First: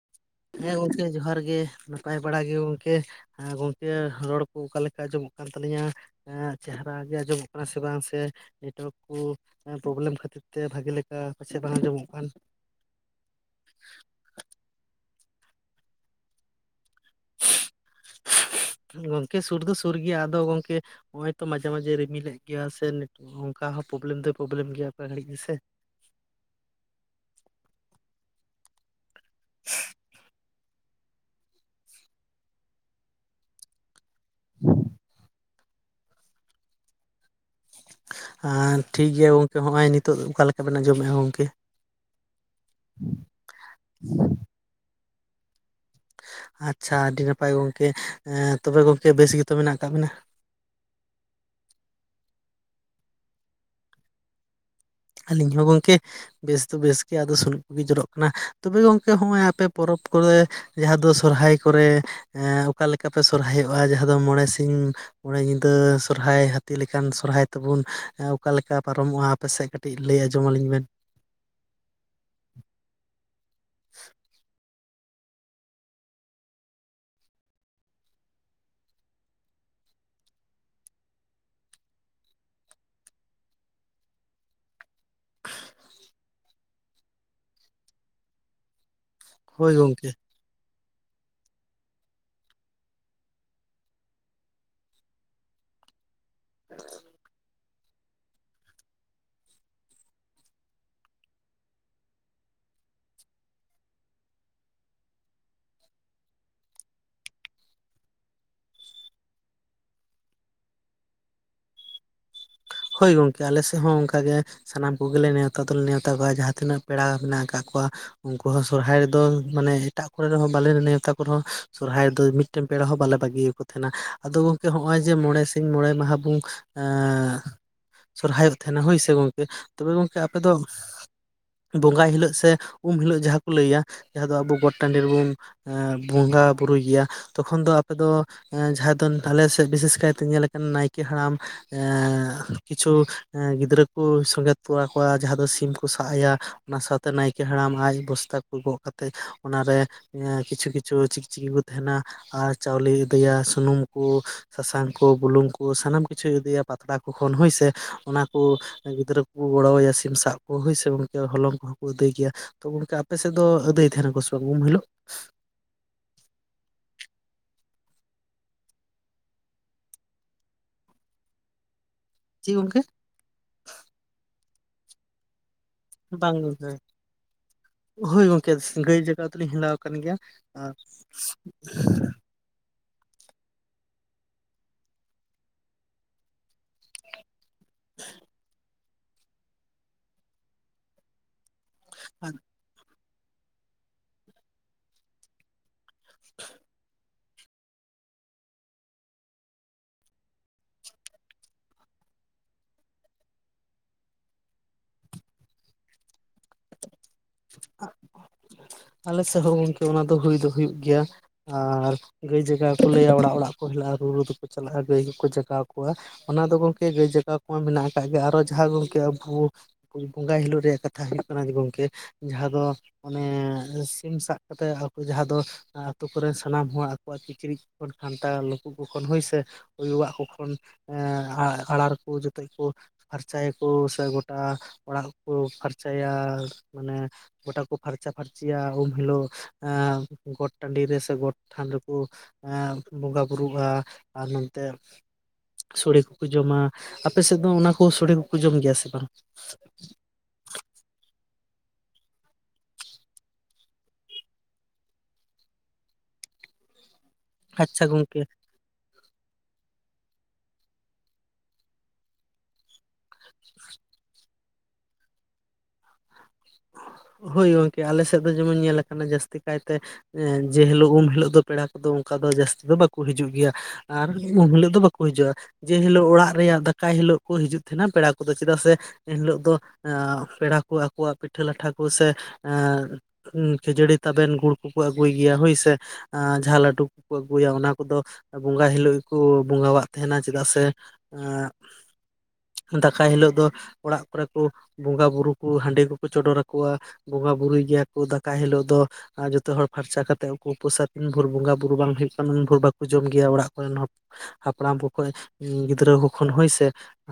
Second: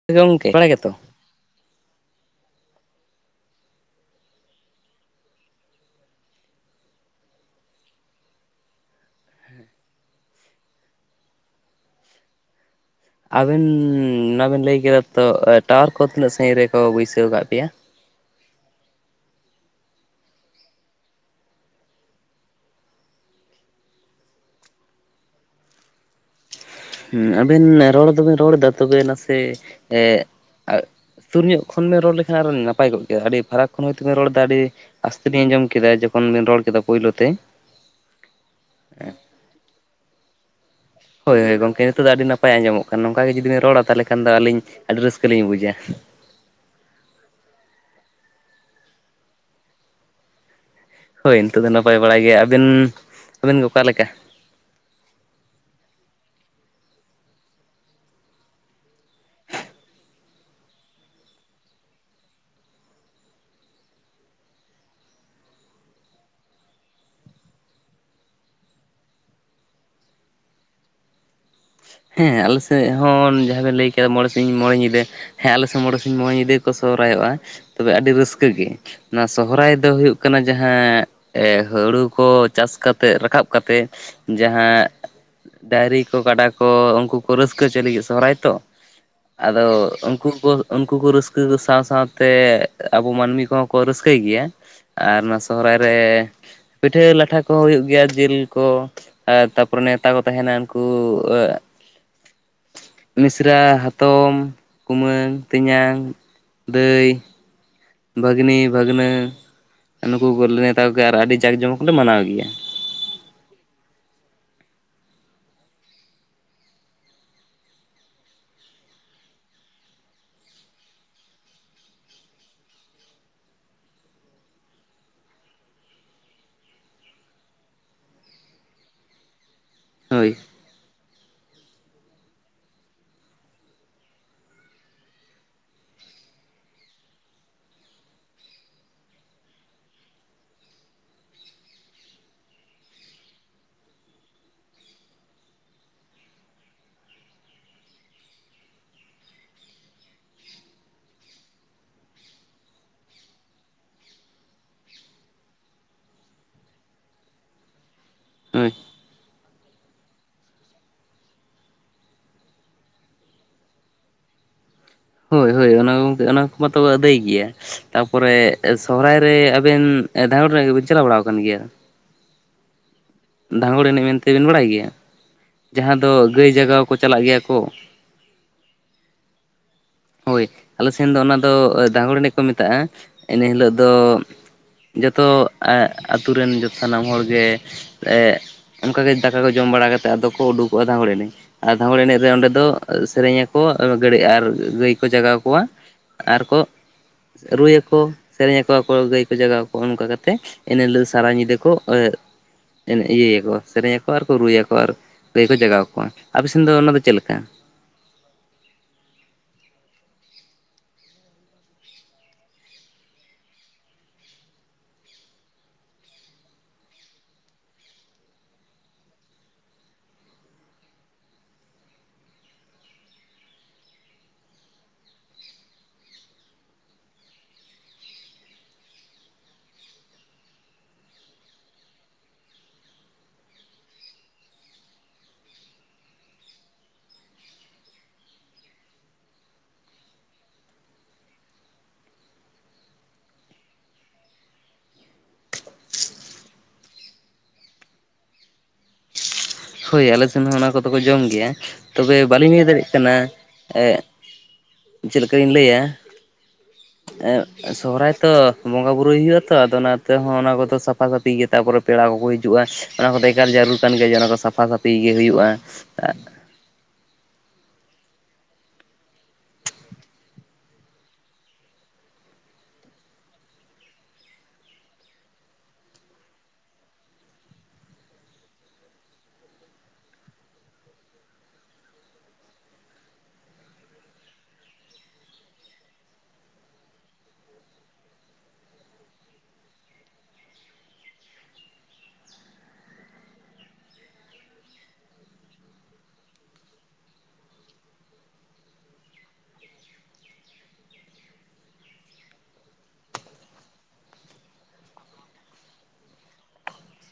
[inaudible] ᱦᱮᱸ ᱜᱚᱝᱠᱮ ᱡᱚᱦᱟᱨ ᱜᱮ ᱱᱟᱯᱟᱭ ᱵᱟᱲᱟ ᱜᱮ ᱜᱚᱝᱠᱮ ᱾ ᱦᱮᱸ ᱜᱚᱝᱠᱮ ᱨᱚᱲ ᱠᱚ ᱚᱠᱟ ᱞᱮᱠᱟ ᱟᱸᱡᱚᱢᱚᱜ ᱠᱟᱱ ᱛᱟᱞᱤᱧᱟ ᱾ ᱪᱮᱦᱨᱟᱜ ᱜᱮ ᱟᱸᱡᱚᱢᱚᱜ ᱠᱟᱱᱟ ᱥᱮ ᱵᱟᱝ ᱥᱮ? ᱱᱮᱴᱣᱟᱨᱠ ᱠᱚ ᱯᱨᱚᱵᱞᱮᱢ ᱠᱷᱟᱹᱛᱤᱨ ᱛᱮ ᱵᱷᱟᱜᱮ ᱞᱮᱠᱟ ᱯᱟᱪᱮᱜ ᱵᱟᱝ ᱟᱸᱡᱚᱢᱚᱜ ᱠᱟᱱ ᱾ ᱟᱵᱮᱱ ᱱᱚᱵᱮᱱ ᱞᱟᱹᱭ ᱠᱮᱠᱟ ᱛᱚ ᱴᱟᱣᱟᱨ ᱠᱚ ᱛᱤᱱᱟᱹᱜ ᱥᱟᱺᱜᱤᱧ ᱨᱮᱠᱚ ᱵᱟᱹᱭᱥᱟᱹᱣ ᱠᱟᱜ ᱯᱮᱭᱟ ᱾ ᱜᱚᱝᱠᱮ ᱥᱩᱨ ᱫᱚ ᱥᱩᱨ ᱜᱮᱭᱟ ᱟᱫᱚ ᱜᱚᱝᱠᱮ ᱚᱭᱼᱛᱚ ᱢᱟᱡᱮ ᱢᱟᱡᱮ ᱨᱤᱢᱤᱞᱮᱜ ᱜᱮᱭᱟ ᱥᱮ ᱚᱱᱠᱟ ᱦᱚᱸ ᱯᱨᱚᱵᱞᱮᱢ ᱫᱚᱭ ᱯᱨᱚᱵᱞᱮᱢ ᱜᱮᱭᱟ ᱚᱠᱟ ᱜᱷᱟᱹᱲᱤᱡ ᱜᱮᱥᱮ ᱾ ᱦᱩᱸ ᱟᱵᱤᱱ ᱨᱚᱲ ᱫᱚᱵᱮᱱ ᱨᱚᱲ ᱫᱟ ᱛᱚᱵᱮ ᱱᱟᱥᱮ ᱮ ᱛᱩᱨ ᱧᱚᱜ ᱠᱷᱚᱱᱵᱮ ᱨᱚᱲ ᱞᱮᱠᱷᱟᱱ ᱟᱨᱚ ᱱᱟᱯᱟᱭ ᱜᱚᱜ ᱠᱮᱭᱟ ᱟᱹᱰᱤ ᱯᱷᱟᱨᱟᱠ ᱾ ᱠᱷᱚᱱ ᱦᱚᱭᱛᱳ ᱵᱮᱱ ᱨᱚᱲᱫᱟ ᱟᱹᱰᱤ ᱟᱥᱛᱮ ᱞᱤᱧ ᱟᱸᱡᱚᱢ ᱠᱮᱫᱟ ᱡᱚᱠᱷᱚᱱ ᱵᱤᱱ ᱨᱚᱲ ᱠᱮᱫᱟ ᱯᱳᱭᱞᱳ ᱛᱮ ᱾ ᱴᱷᱤᱠ ᱜᱮᱭᱟ ᱜᱚᱝᱠᱮ ᱦᱚᱸᱜᱼᱚᱭ ᱱᱤᱛᱚᱜ ᱚᱠᱟ ᱞᱮᱠᱟ ᱾ ᱦᱳᱭ ᱦᱳᱭ ᱜᱚᱢᱠᱮ ᱱᱤᱛᱚᱜ ᱫᱚ ᱟᱹᱰᱤ ᱱᱟᱯᱟᱭ ᱟᱸᱡᱚᱢᱚᱜ ᱠᱟᱱᱟ ᱱᱚᱝᱠᱟ ᱜᱮ ᱡᱩᱫᱤ ᱵᱤᱱ ᱨᱚᱲᱟ ᱛᱟᱦᱚᱞᱮ ᱠᱷᱟᱱ ᱫᱚ ᱟᱹᱞᱤᱧ ᱟᱹᱰᱤ ᱨᱟᱹᱥᱠᱟᱹ ᱞᱤᱧ ᱵᱩᱡᱟ᱾ ᱟᱪᱪᱷᱟ ᱟᱹᱰᱤ ᱱᱟᱯᱟᱭ ᱜᱚᱝᱠᱮ ᱮᱸ ᱛᱚᱵᱮ ᱜᱚᱝᱠᱮ ᱵᱮᱥ ᱜᱮᱛᱚ ᱢᱮᱱᱟᱜ ᱠᱟᱜ ᱵᱮᱱᱟ? ᱦᱳᱭ ᱱᱤᱛᱚᱜ ᱫᱚ ᱱᱟᱯᱟᱭ ᱵᱟᱲᱟ ᱜᱮᱭᱟ ᱟᱹᱵᱤᱱ ᱟᱵᱤᱱ ᱜᱮ ᱚᱠᱟᱞᱮᱠᱟ? ᱟᱹᱞᱤᱧ ᱦᱚᱸ ᱜᱚᱝᱠᱮ ᱵᱮᱥ ᱫᱚ ᱵᱮᱥ ᱜᱮ ᱟᱫᱚ ᱥᱩᱱᱩᱡ ᱠᱚᱜᱮ ᱡᱚᱨᱚᱜ ᱠᱟᱱᱟ ᱛᱚᱵᱮ ᱜᱚᱝᱠᱮ ᱦᱚᱸᱜᱼᱚᱭ ᱟᱯᱮ ᱯᱚᱨᱚᱵᱽ ᱠᱚᱨᱮ ᱡᱟᱦᱟᱸ ᱫᱚ ᱥᱚᱨᱦᱟᱭ ᱠᱚᱨᱮ ᱚᱠᱟ ᱞᱮᱠᱟ ᱯᱮ ᱥᱚᱨᱦᱟᱭᱚᱜᱼᱟ ᱡᱟᱦᱟᱸ ᱫᱚ ᱢᱚᱬᱮ ᱥᱤᱧ ᱢᱚᱬᱮ ᱧᱤᱫᱟᱹ ᱥᱚᱨᱦᱟᱭ ᱦᱟᱹᱛᱤ ᱞᱮᱠᱟᱱ ᱥᱚᱨᱦᱟᱭ ᱛᱮᱵᱩᱱ ᱚᱠᱟᱞᱮᱠᱟ ᱯᱟᱨᱚᱢᱚᱜᱼᱟ ᱟᱯᱮ ᱥᱮᱫ ᱠᱟᱹ ᱠᱟᱹᱴᱤᱡ ᱞᱟᱹᱭ ᱟᱡᱚᱸᱢ ᱟᱹᱞᱤᱧ ᱵᱮᱱ᱾ ᱦᱮᱸ ᱟᱞᱮ ᱥᱮᱫ ᱦᱚᱸ ᱡᱟᱦᱟᱸ ᱵᱮᱱ ᱞᱟᱹᱭ ᱠᱮᱫᱟ ᱢᱚᱬᱮ ᱥᱤᱧ ᱢᱚᱬᱮ ᱧᱤᱫᱟᱹ ᱾ ᱦᱮᱸ ᱟᱞᱮ ᱥᱮᱫ ᱢᱚᱬᱮ ᱥᱤᱧ ᱢᱚᱬᱮ ᱧᱤᱫᱟᱹ ᱜᱮᱠᱚ ᱥᱚᱦᱚᱨᱟᱭᱚᱜᱼᱟ ᱛᱚᱵᱮ ᱟᱹᱰᱤ ᱨᱟᱹᱥᱠᱟᱹ ᱜᱮ᱾ ᱱᱚᱣᱟ ᱥᱚᱦᱚᱨᱟᱭ ᱫᱚ ᱦᱩᱭᱩᱜ ᱠᱟᱱᱟ ᱡᱟᱦᱟᱸ ᱮ ᱦᱩᱲᱩ ᱠᱚ ᱪᱟᱥ ᱠᱟᱛᱮᱫ ᱨᱟᱠᱟᱵ ᱠᱟᱛᱮᱜ ᱡᱟᱦᱟᱸ ᱰᱟᱭᱨᱤ ᱠᱚ ᱠᱟᱰᱟ ᱩᱱᱠᱩ ᱠᱚ ᱨᱟᱹᱥᱠᱟᱹ ᱪᱚᱭ ᱞᱟᱹᱜᱤᱫ ᱥᱚᱦᱨᱟᱭ ᱛᱚ ᱦᱳᱭ ᱟᱫᱚ ᱜᱚᱝᱠᱮ ᱩᱱᱠᱩ ᱠᱚ ᱩᱱᱠᱩ ᱠᱩ ᱨᱟᱹᱥᱠᱟᱹ ᱠᱚ ᱥᱟᱶ ᱥᱟᱶᱛᱮ ᱟᱵᱚ ᱢᱟᱹᱱᱢᱤ ᱠᱚᱦᱚᱸ ᱠᱚ ᱨᱟᱹᱥᱠᱟᱹᱭ ᱜᱮᱭᱟ᱾ ᱟᱨ ᱚᱱᱟ ᱥᱚᱦᱚᱨᱟᱭ ᱨᱮ ᱯᱤᱴᱷᱟᱹ ᱞᱟᱴᱷᱟ ᱠᱚᱦᱚᱸ ᱦᱩᱭᱩᱜ ᱜᱮᱭᱟ ᱡᱤᱞ ᱠᱚ ᱟᱨ ᱛᱟᱯᱚᱨᱮ ᱱᱮᱣᱛᱟ ᱠᱚ ᱛᱟᱦᱮᱸᱱᱟ ᱩᱱᱠᱩ ᱳ ᱟᱜ ᱢᱤᱥᱨᱟ, ᱦᱟᱛᱚᱢ, ᱠᱩᱢᱟᱹᱝ, ᱛᱮᱧᱟᱝ, ᱫᱟᱹᱭ᱾ ᱵᱷᱟᱹᱜᱽᱱᱤ, ᱵᱷᱟᱹᱜᱽᱱᱟᱹ ᱱᱩᱠᱩ ᱠᱚᱞᱮ ᱱᱮᱣᱛᱟ ᱠᱚ ᱜᱮᱭᱟ ᱟᱨ ᱟᱹᱰᱤ ᱡᱟᱸᱠ ᱡᱚᱢᱚᱠ ᱞᱮ ᱢᱟᱱᱟᱣ ᱜᱮᱭᱟ᱾ ᱦᱳᱭ ᱜᱚᱝᱠᱮ ᱟᱞᱮ ᱥᱮᱫ ᱦᱚᱸ ᱚᱝᱠᱟ ᱜᱮ᱾ ᱥᱟᱱᱟᱢ ᱠᱚᱜᱮᱞᱮ ᱱᱮᱣᱛᱟ ᱛᱚᱞᱮ ᱱᱮᱶᱛᱟ ᱠᱚᱣᱟ ᱡᱟᱦᱟᱸ ᱛᱤᱱᱟᱹᱜ ᱯᱮᱲᱟ ᱢᱮᱱᱟᱜ ᱠᱟᱫ ᱠᱚᱣᱟ᱾ ᱩᱱᱠᱩ ᱦᱚᱸ ᱥᱚᱨᱦᱟᱭ ᱨᱮᱫᱚ ᱢᱟᱱᱮ ᱦᱮᱴᱟᱜ ᱠᱚᱨᱮ ᱨᱮᱦᱚᱸ ᱵᱟᱞᱮ ᱱᱮᱶᱛᱟ ᱠᱚ ᱨᱮᱦᱚᱸ ᱥᱚᱨᱦᱟᱭ ᱨᱮᱫᱚ ᱢᱤᱫ ᱢᱤᱫᱴᱮᱱ ᱯᱮᱲᱟ ᱦᱚᱸ ᱵᱟᱞᱮ ᱵᱟᱹᱜᱤᱭᱟᱠᱚ ᱛᱟᱦᱮᱸᱱᱟ ᱟᱫᱚ ᱜᱚᱝᱠᱮ ᱦᱚᱜᱼᱚᱭ ᱡᱮ ᱢᱚᱬᱮ ᱥᱤᱧ ᱢᱚᱬᱮ ᱢᱟᱦᱟ ᱵᱩᱝ ᱮ ᱥᱚᱨᱦᱟᱭᱚᱜ ᱛᱟᱦᱮᱸᱱᱟ ᱦᱳᱭᱥᱮ ᱜᱚᱢᱠᱮ ᱛᱚᱵᱮ ᱜᱚᱢᱠᱮ ᱦᱳᱭ ᱟᱯᱮ ᱫᱚ ᱵᱚᱸᱜᱟᱭ ᱦᱤᱞᱳᱜ ᱥᱮ ᱩᱢ ᱦᱤᱞᱳᱜ ᱡᱟᱦᱟᱸ ᱠᱚ ᱞᱟᱹᱭᱟ ᱡᱟᱦᱟᱸ ᱫᱚ ᱟᱵᱚ ᱜᱚᱴ ᱴᱟᱺᱰᱤ ᱨᱮᱵᱚᱱ ᱵᱚᱸᱜᱟ ᱵᱩᱨᱩᱭ ᱜᱮᱭᱟ᱾ ᱛᱚᱠᱷᱚᱱ ᱫᱚ ᱟᱯᱮ ᱫᱚ ᱡᱟᱦᱟᱸ ᱫᱚ ᱟᱞᱮ ᱥᱮᱫ ᱵᱤᱥᱮᱥ ᱠᱟᱭᱛᱮ ᱧᱮᱞ ᱟᱠᱟᱱ ᱱᱟᱭᱠᱮ ᱦᱟᱲᱟᱢ ᱮᱸᱜ ᱠᱤᱪᱷᱩ ᱜᱤᱫᱽᱨᱟᱹ ᱠᱚ ᱥᱚᱝᱜᱮᱛ ᱠᱚᱣᱟ ᱠᱚᱣᱟ ᱡᱟᱦᱟᱸ ᱫᱚ ᱥᱤᱢ ᱠᱩ ᱥᱟᱜ ᱟᱭᱟ᱾ ᱚᱱᱟ ᱥᱟᱶᱛᱮ ᱱᱟᱭᱠᱮ ᱦᱟᱲᱟᱢ ᱟᱡ ᱵᱚᱥᱛᱟ ᱠᱚ ᱜᱚᱜ ᱠᱟᱛᱮᱫ ᱚᱱᱟᱨᱮ ᱠᱤᱪᱷᱩ ᱠᱤᱪᱷᱩ ᱪᱤᱠ ᱪᱤᱠᱤ ᱠᱚ ᱛᱟᱦᱮᱸᱱᱟ ᱟᱨ ᱪᱟᱣᱞᱮᱭ ᱟᱹᱫᱟᱹᱭᱟ ᱥᱩᱱᱩᱢ ᱠᱚ᱾ ᱥᱟᱥᱟᱝ ᱠᱚ ᱵᱩᱞᱩᱝ ᱠᱚ ᱥᱟᱱᱟᱢ ᱠᱤᱪᱷᱩᱭ ᱟᱹᱫᱟᱹᱭᱟ ᱯᱟᱛᱲᱟ ᱠᱚ ᱠᱷᱚᱱ ᱦᱳᱭᱥᱮ ᱚᱱᱟ ᱠᱚ ᱦᱳᱭ ᱜᱤᱫᱽᱨᱟᱹ ᱠᱚᱠᱚ ᱜᱚᱲᱚ ᱟᱭᱟ ᱥᱤᱢ ᱥᱟᱵ ᱠᱚ ᱦᱳᱭ ᱥᱮ ᱜᱚᱝᱠᱮ ᱦᱚᱞᱚᱝ ᱠᱚᱦᱚᱸ ᱠᱚ ᱟᱹᱫᱟᱹᱭ ᱜᱮᱭᱟ᱾ ᱛᱚ ᱜᱚᱝᱠᱮ ᱟᱯᱮ ᱥᱮᱫ ᱫᱚ ᱟᱹᱫᱟᱹᱭ ᱛᱟᱦᱮᱱᱟᱠᱚ ᱥᱮ ᱵᱟᱝ ᱩᱢ ᱦᱤᱞᱳᱜ? ᱦᱳᱭ ᱦᱳᱭ ᱚᱱᱟ ᱜᱚᱝᱠᱮ ᱚᱱᱟ ᱠᱚ ᱢᱟᱛᱚ ᱟᱹᱫᱟᱹᱭ ᱜᱮᱭᱟ᱾ ᱛᱟᱯᱚᱨᱮ ᱥᱚᱦᱚᱨᱟᱭ ᱨᱮ ᱟᱵᱮᱱ ᱫᱷᱟᱣᱩᱲ ᱨᱟᱜᱤ ᱵᱮᱱ ᱪᱟᱞᱟᱣ ᱵᱟᱲᱟ ᱟᱠᱟᱱ ᱜᱮᱭᱟ? ᱪᱤᱫ ᱜᱚᱝᱠᱮ? ᱫᱷᱟᱸᱜᱚᱲ ᱮᱱᱮᱡ ᱢᱮᱱᱛᱮ ᱵᱮᱱ ᱵᱟᱲᱟᱭ ᱜᱮᱭᱟ ᱡᱟᱦᱟᱸ ᱫᱚ ᱵᱟᱝ ᱜᱟᱹᱭ ᱜᱚᱝᱠᱮ ᱡᱟᱜᱟᱣ ᱠᱚ ᱪᱟᱞᱟᱜ ᱜᱮᱭᱟ ᱠᱚ᱾ ᱦᱳᱭ ᱜᱚᱝᱠᱮ ᱜᱟᱹᱭ ᱡᱟᱜᱟᱣ ᱫᱚᱞᱤᱧ ᱦᱮᱞᱟᱣ ᱟᱠᱟᱱ ᱜᱮᱭᱟ ᱦᱳᱭ ᱟᱨ ᱟᱞᱮ ᱥᱮᱱ ᱫᱚ ᱚᱱᱟ ᱫᱚ ᱫᱟᱸᱜᱚᱲ ᱮᱱᱮᱡ ᱠᱚ ᱢᱮᱛᱟᱜᱼᱟ ᱮᱱᱮ ᱦᱤᱞᱳᱜ ᱫᱚ ᱡᱚᱛᱚ ᱟᱛᱩ ᱨᱮᱱ ᱥᱟᱱᱟᱢ ᱦᱚᱲᱜᱮ᱾ ᱚᱱᱠᱟᱜᱮ ᱫᱟᱠᱟ ᱠᱚ ᱡᱚᱢ ᱵᱟᱲᱟ ᱠᱟᱛᱮᱫ ᱟᱫᱚ ᱠᱚ ᱩᱰᱩᱠᱚᱜᱼᱟ ᱫᱷᱟᱸᱜᱚᱲ ᱮᱱᱮᱡ᱾ ᱟᱨ ᱫᱷᱟᱸᱜᱚᱲ ᱮᱱᱮᱡ ᱨᱮ ᱚᱸᱰᱮ ᱫᱚ ᱥᱮᱨᱮᱧ ᱟᱠᱚ ᱜᱟᱹᱲ ᱟᱨ ᱜᱟᱹᱭ ᱠᱚ ᱡᱟᱜᱟᱣ ᱠᱚᱣᱟ᱾ ᱟᱨᱠᱚ ᱨᱩᱭᱟᱠᱚ ᱥᱮᱨᱮᱧ ᱟᱠᱚ ᱟᱠᱚ ᱜᱟᱹᱭ ᱠᱚ ᱡᱟᱜᱟᱣ ᱠᱚᱣᱟ ᱚᱱᱠᱟ ᱠᱟᱛᱮᱫ᱾ ᱮᱱᱦᱤᱞᱳᱜ ᱥᱟᱨᱟ ᱧᱤᱫᱟᱹ ᱠᱚ ᱤᱭᱟᱹᱭᱟᱠᱚ ᱥᱮᱨᱮᱧ ᱟᱠᱚ ᱟᱨᱠᱚ ᱨᱩᱭᱟᱠᱚ ᱟᱨ ᱜᱟᱹᱭ ᱠᱚ ᱡᱟᱜᱟᱣ ᱠᱚᱣᱟ ᱟᱯᱮ ᱥᱮᱱ ᱫᱚ ᱚᱱᱟᱫᱚ ᱪᱮᱫ ᱞᱮᱠᱟ? ᱟᱞᱮ ᱥᱮᱫ ᱦᱚᱸ ᱜᱚᱝᱠᱮ ᱚᱱᱟ ᱫᱚ ᱦᱩᱭ ᱫᱚ ᱦᱩᱭᱩᱜ ᱜᱮᱭᱟ᱾ ᱟᱨ ᱜᱟᱹᱭ ᱡᱟᱜᱟᱣ ᱠᱚ ᱞᱟᱹᱭᱟ ᱚᱲᱟᱜ ᱚᱲᱟᱜ ᱠᱚ ᱦᱮᱞᱟᱜᱼᱟ ᱨᱩ ᱨᱩ ᱛᱮᱠᱚ ᱪᱟᱞᱟᱜᱼᱟ ᱜᱟᱹᱭ ᱠᱚᱠᱚ ᱡᱟᱜᱟᱣ ᱠᱚᱣᱟ᱾ ᱚᱱᱟ ᱫᱚ ᱜᱚᱢᱠᱮ ᱜᱟᱹᱭ ᱡᱟᱜᱟᱣ ᱠᱚᱢᱟ ᱢᱮᱱᱟᱜ ᱟᱠᱟᱫ ᱜᱮᱭᱟ ᱟᱨᱚ ᱡᱟᱦᱟᱸ ᱫᱚ ᱜᱚᱝᱠᱮ ᱟᱵᱚ ᱵᱚᱸᱜᱟᱭ ᱦᱤᱞᱳᱜ ᱨᱮᱭᱟᱜ ᱠᱟᱛᱷᱟ ᱦᱩᱭᱩᱜ ᱠᱟᱱᱟ ᱡᱮ ᱜᱚᱝᱠᱮ ᱡᱟᱦᱟᱸ ᱫᱚ ᱚᱱᱮ ᱥᱤᱢ ᱥᱟᱵᱽ ᱠᱟᱛᱮᱜ ᱟᱠᱚ ᱡᱟᱦᱟᱸ ᱫᱚ ᱟᱛᱳ ᱠᱚᱨᱮᱱ ᱥᱟᱱᱟᱢ ᱦᱚᱲ ᱟᱠᱚᱣᱟᱜ ᱠᱤᱪᱨᱤᱡᱽ ᱠᱷᱟᱱᱛᱟ ᱞᱮᱠᱩ ᱠᱚ ᱠᱷᱚᱱ ᱦᱳᱭᱥᱮ᱾ ᱩᱭᱩᱣᱟᱜ ᱠᱚ ᱠᱷᱚᱱ ᱮ ᱟᱲᱟᱨ ᱠᱚ ᱡᱚᱛᱚ ᱠᱚ ᱯᱷᱟᱨᱪᱟᱭᱟ ᱠᱚ ᱥᱮ ᱜᱚᱴᱟ ᱚᱲᱟᱜ ᱠᱚ ᱯᱷᱟᱨᱪᱟᱭᱟ ᱢᱟᱱᱮ ᱜᱚᱴᱟ ᱠᱚ ᱯᱷᱟᱨᱪᱟᱼᱯᱷᱟᱨᱪᱤᱭᱟ ᱩᱢ ᱦᱤᱞᱳᱜ ᱜᱚᱴ ᱴᱟᱺᱰᱤ ᱨᱮ ᱥᱮ ᱜᱚᱴ ᱛᱷᱟᱱ ᱨᱮᱠᱚ ᱮᱸᱜ ᱵᱚᱸᱜᱟ ᱵᱩᱨᱩ ᱟᱨ ᱱᱚᱱᱛᱮ ᱥᱚᱲᱮ ᱠᱚᱠᱚ ᱡᱚᱢᱟ᱾ ᱟᱯᱮ ᱥᱮᱫ ᱫᱚ ᱚᱱᱟ ᱠᱚ ᱥᱚᱲᱮ ᱠᱚᱠᱚ ᱡᱚᱢ ᱜᱮᱭᱟ ᱥᱮ ᱵᱟᱝ? ᱦᱳᱭ ᱟᱞᱮ ᱥᱮᱱ ᱦᱚᱸ ᱚᱱᱟ ᱠᱚᱫᱚ ᱠᱚ ᱡᱚᱢ ᱜᱮᱭᱟ᱾ ᱛᱚᱵᱮ ᱵᱟᱹᱞᱤᱧ ᱞᱟᱹᱭ ᱫᱟᱲᱮᱜ ᱠᱟᱱᱟ ᱮᱜ ᱪᱮᱫ ᱞᱮᱠᱟᱧ ᱞᱟᱹᱭᱟ ᱟᱪᱪᱷᱟ ᱥᱚᱦᱚᱨᱟᱭ ᱜᱚᱝᱠᱮ ᱛᱚ ᱵᱚᱸᱜᱟ ᱵᱩᱨᱩᱭ ᱦᱩᱭᱩᱜᱼᱟ ᱛᱚ᱾ ᱟᱫᱚ ᱚᱱᱟᱛᱮ ᱦᱚᱸ ᱚᱱᱟ ᱠᱚᱫᱚ ᱥᱟᱯᱷᱟ ᱥᱟᱹᱯᱷᱤ ᱜᱮ ᱛᱟᱯᱚᱨᱮ ᱯᱮᱲᱟ ᱠᱚᱠᱚ ᱦᱤᱡᱩᱜᱼᱟ᱾ ᱚᱱᱟ ᱠᱚᱫᱚ ᱮᱠᱟᱞ ᱡᱟᱹᱨᱩᱲ ᱠᱟᱱ ᱜᱮᱭᱟ᱾ ᱡᱮ ᱚᱱᱟ ᱠᱚ ᱥᱟᱯᱷᱟ ᱥᱟᱹᱯᱷᱤᱭ ᱜᱮ ᱦᱩᱭᱩᱜᱼᱟ᱾ ᱦᱳᱭ ᱜᱚᱝᱠᱮ ᱟᱞᱮ ᱥᱮᱫ ᱫᱚ ᱡᱮᱢᱚᱱ ᱧᱮᱞ ᱟᱠᱟᱱᱟ ᱡᱟᱹᱥᱛᱤ ᱠᱟᱭᱛᱮ ᱡᱮ ᱦᱤᱞᱳᱜ ᱩᱢ ᱦᱤᱞᱳᱜ ᱫᱚ ᱯᱮᱲᱟ ᱠᱚᱫᱚ ᱚᱱᱠᱟ ᱫᱚ ᱡᱟᱹᱥᱛᱤ ᱫᱚ ᱵᱟᱠᱚ ᱦᱤᱡᱩᱜ ᱜᱮᱭᱟ᱾ ᱟᱨ ᱩᱱ ᱦᱤᱞᱳᱜ ᱫᱚ ᱵᱟᱠᱚ ᱦᱤᱡᱩᱜᱼᱟ᱾ ᱡᱮ ᱦᱤᱞᱳᱜ ᱚᱲᱟᱜ ᱨᱮᱭᱟᱜ ᱫᱟᱠᱟᱭ ᱦᱤᱞᱳᱜ ᱠᱚ ᱦᱤᱡᱩᱜ ᱛᱟᱦᱮᱱᱟ ᱯᱮᱲᱟ ᱠᱚᱫᱚ᱾ ᱪᱮᱫᱟᱜ ᱥᱮ ᱮᱱᱦᱤᱞᱳᱜ ᱫᱚ ᱯᱮᱲᱟ ᱠᱚ ᱟᱠᱚᱣᱟᱜ ᱯᱤᱴᱷᱟᱹ ᱞᱟᱴᱷᱟ ᱠᱚ ᱥᱮ ᱠᱷᱟᱹᱡᱟᱹᱲᱤ ᱛᱟᱵᱮᱱ ᱜᱩᱲ ᱠᱚᱠᱚ ᱟᱹᱜᱩᱭ ᱜᱮᱭᱟ ᱦᱳᱭᱥᱮ᱾ ᱟᱨ ᱡᱟᱦᱟᱸ ᱞᱟᱹᱰᱩ ᱠᱚᱠᱚ ᱟᱹᱜᱩᱭᱟ ᱚᱱᱟ ᱠᱚᱫᱚ ᱵᱚᱸᱜᱟᱭ ᱦᱤᱞᱳᱜ ᱜᱮᱠᱚ ᱵᱚᱸᱜᱟᱣᱟᱜ ᱛᱟᱦᱮᱱᱟ᱾ ᱪᱮᱫᱟᱜ ᱥᱮ ᱮᱜ ᱫᱟᱠᱟᱭ ᱦᱤᱞᱳᱜ ᱫᱚ ᱚᱲᱟᱜ ᱠᱚᱨᱮ ᱠᱚ ᱵᱚᱸᱜᱟ ᱵᱩᱨᱩ ᱠᱚ ᱦᱟᱺᱰᱤ ᱠᱚᱠᱚ ᱪᱚᱰᱚᱨ ᱟᱠᱚᱣᱟ᱾ ᱵᱚᱸᱜᱟ ᱵᱩᱨᱩᱭ ᱜᱮᱭᱟ ᱠᱚ ᱫᱟᱠᱟᱭ ᱦᱤᱞᱳᱜ ᱫᱚ᱾ ᱟᱨ ᱡᱷᱚᱛᱚ ᱦᱚᱲ ᱯᱷᱟᱨᱪᱟ ᱠᱟᱛᱮᱫ ᱠᱚ ᱩᱯᱟᱹᱥᱟ ᱛᱤᱱ ᱵᱷᱳᱨ ᱵᱚᱸᱜᱟ ᱵᱩᱨᱩ ᱵᱟᱝ ᱦᱩᱭᱩᱜ ᱠᱟᱱᱟ ᱩᱱ ᱵᱷᱳᱨ ᱵᱟᱠᱚ ᱡᱚᱢ ᱜᱮᱭᱟ ᱚᱲᱟᱜ ᱠᱚᱨᱮᱱ ᱦᱚᱲ᱾ ᱦᱟᱯᱲᱟᱢ ᱠᱚᱠᱚ ᱜᱤᱫᱽᱨᱟᱹ ᱠᱚ ᱠᱷᱚᱱ ᱦᱳᱭ ᱥᱮ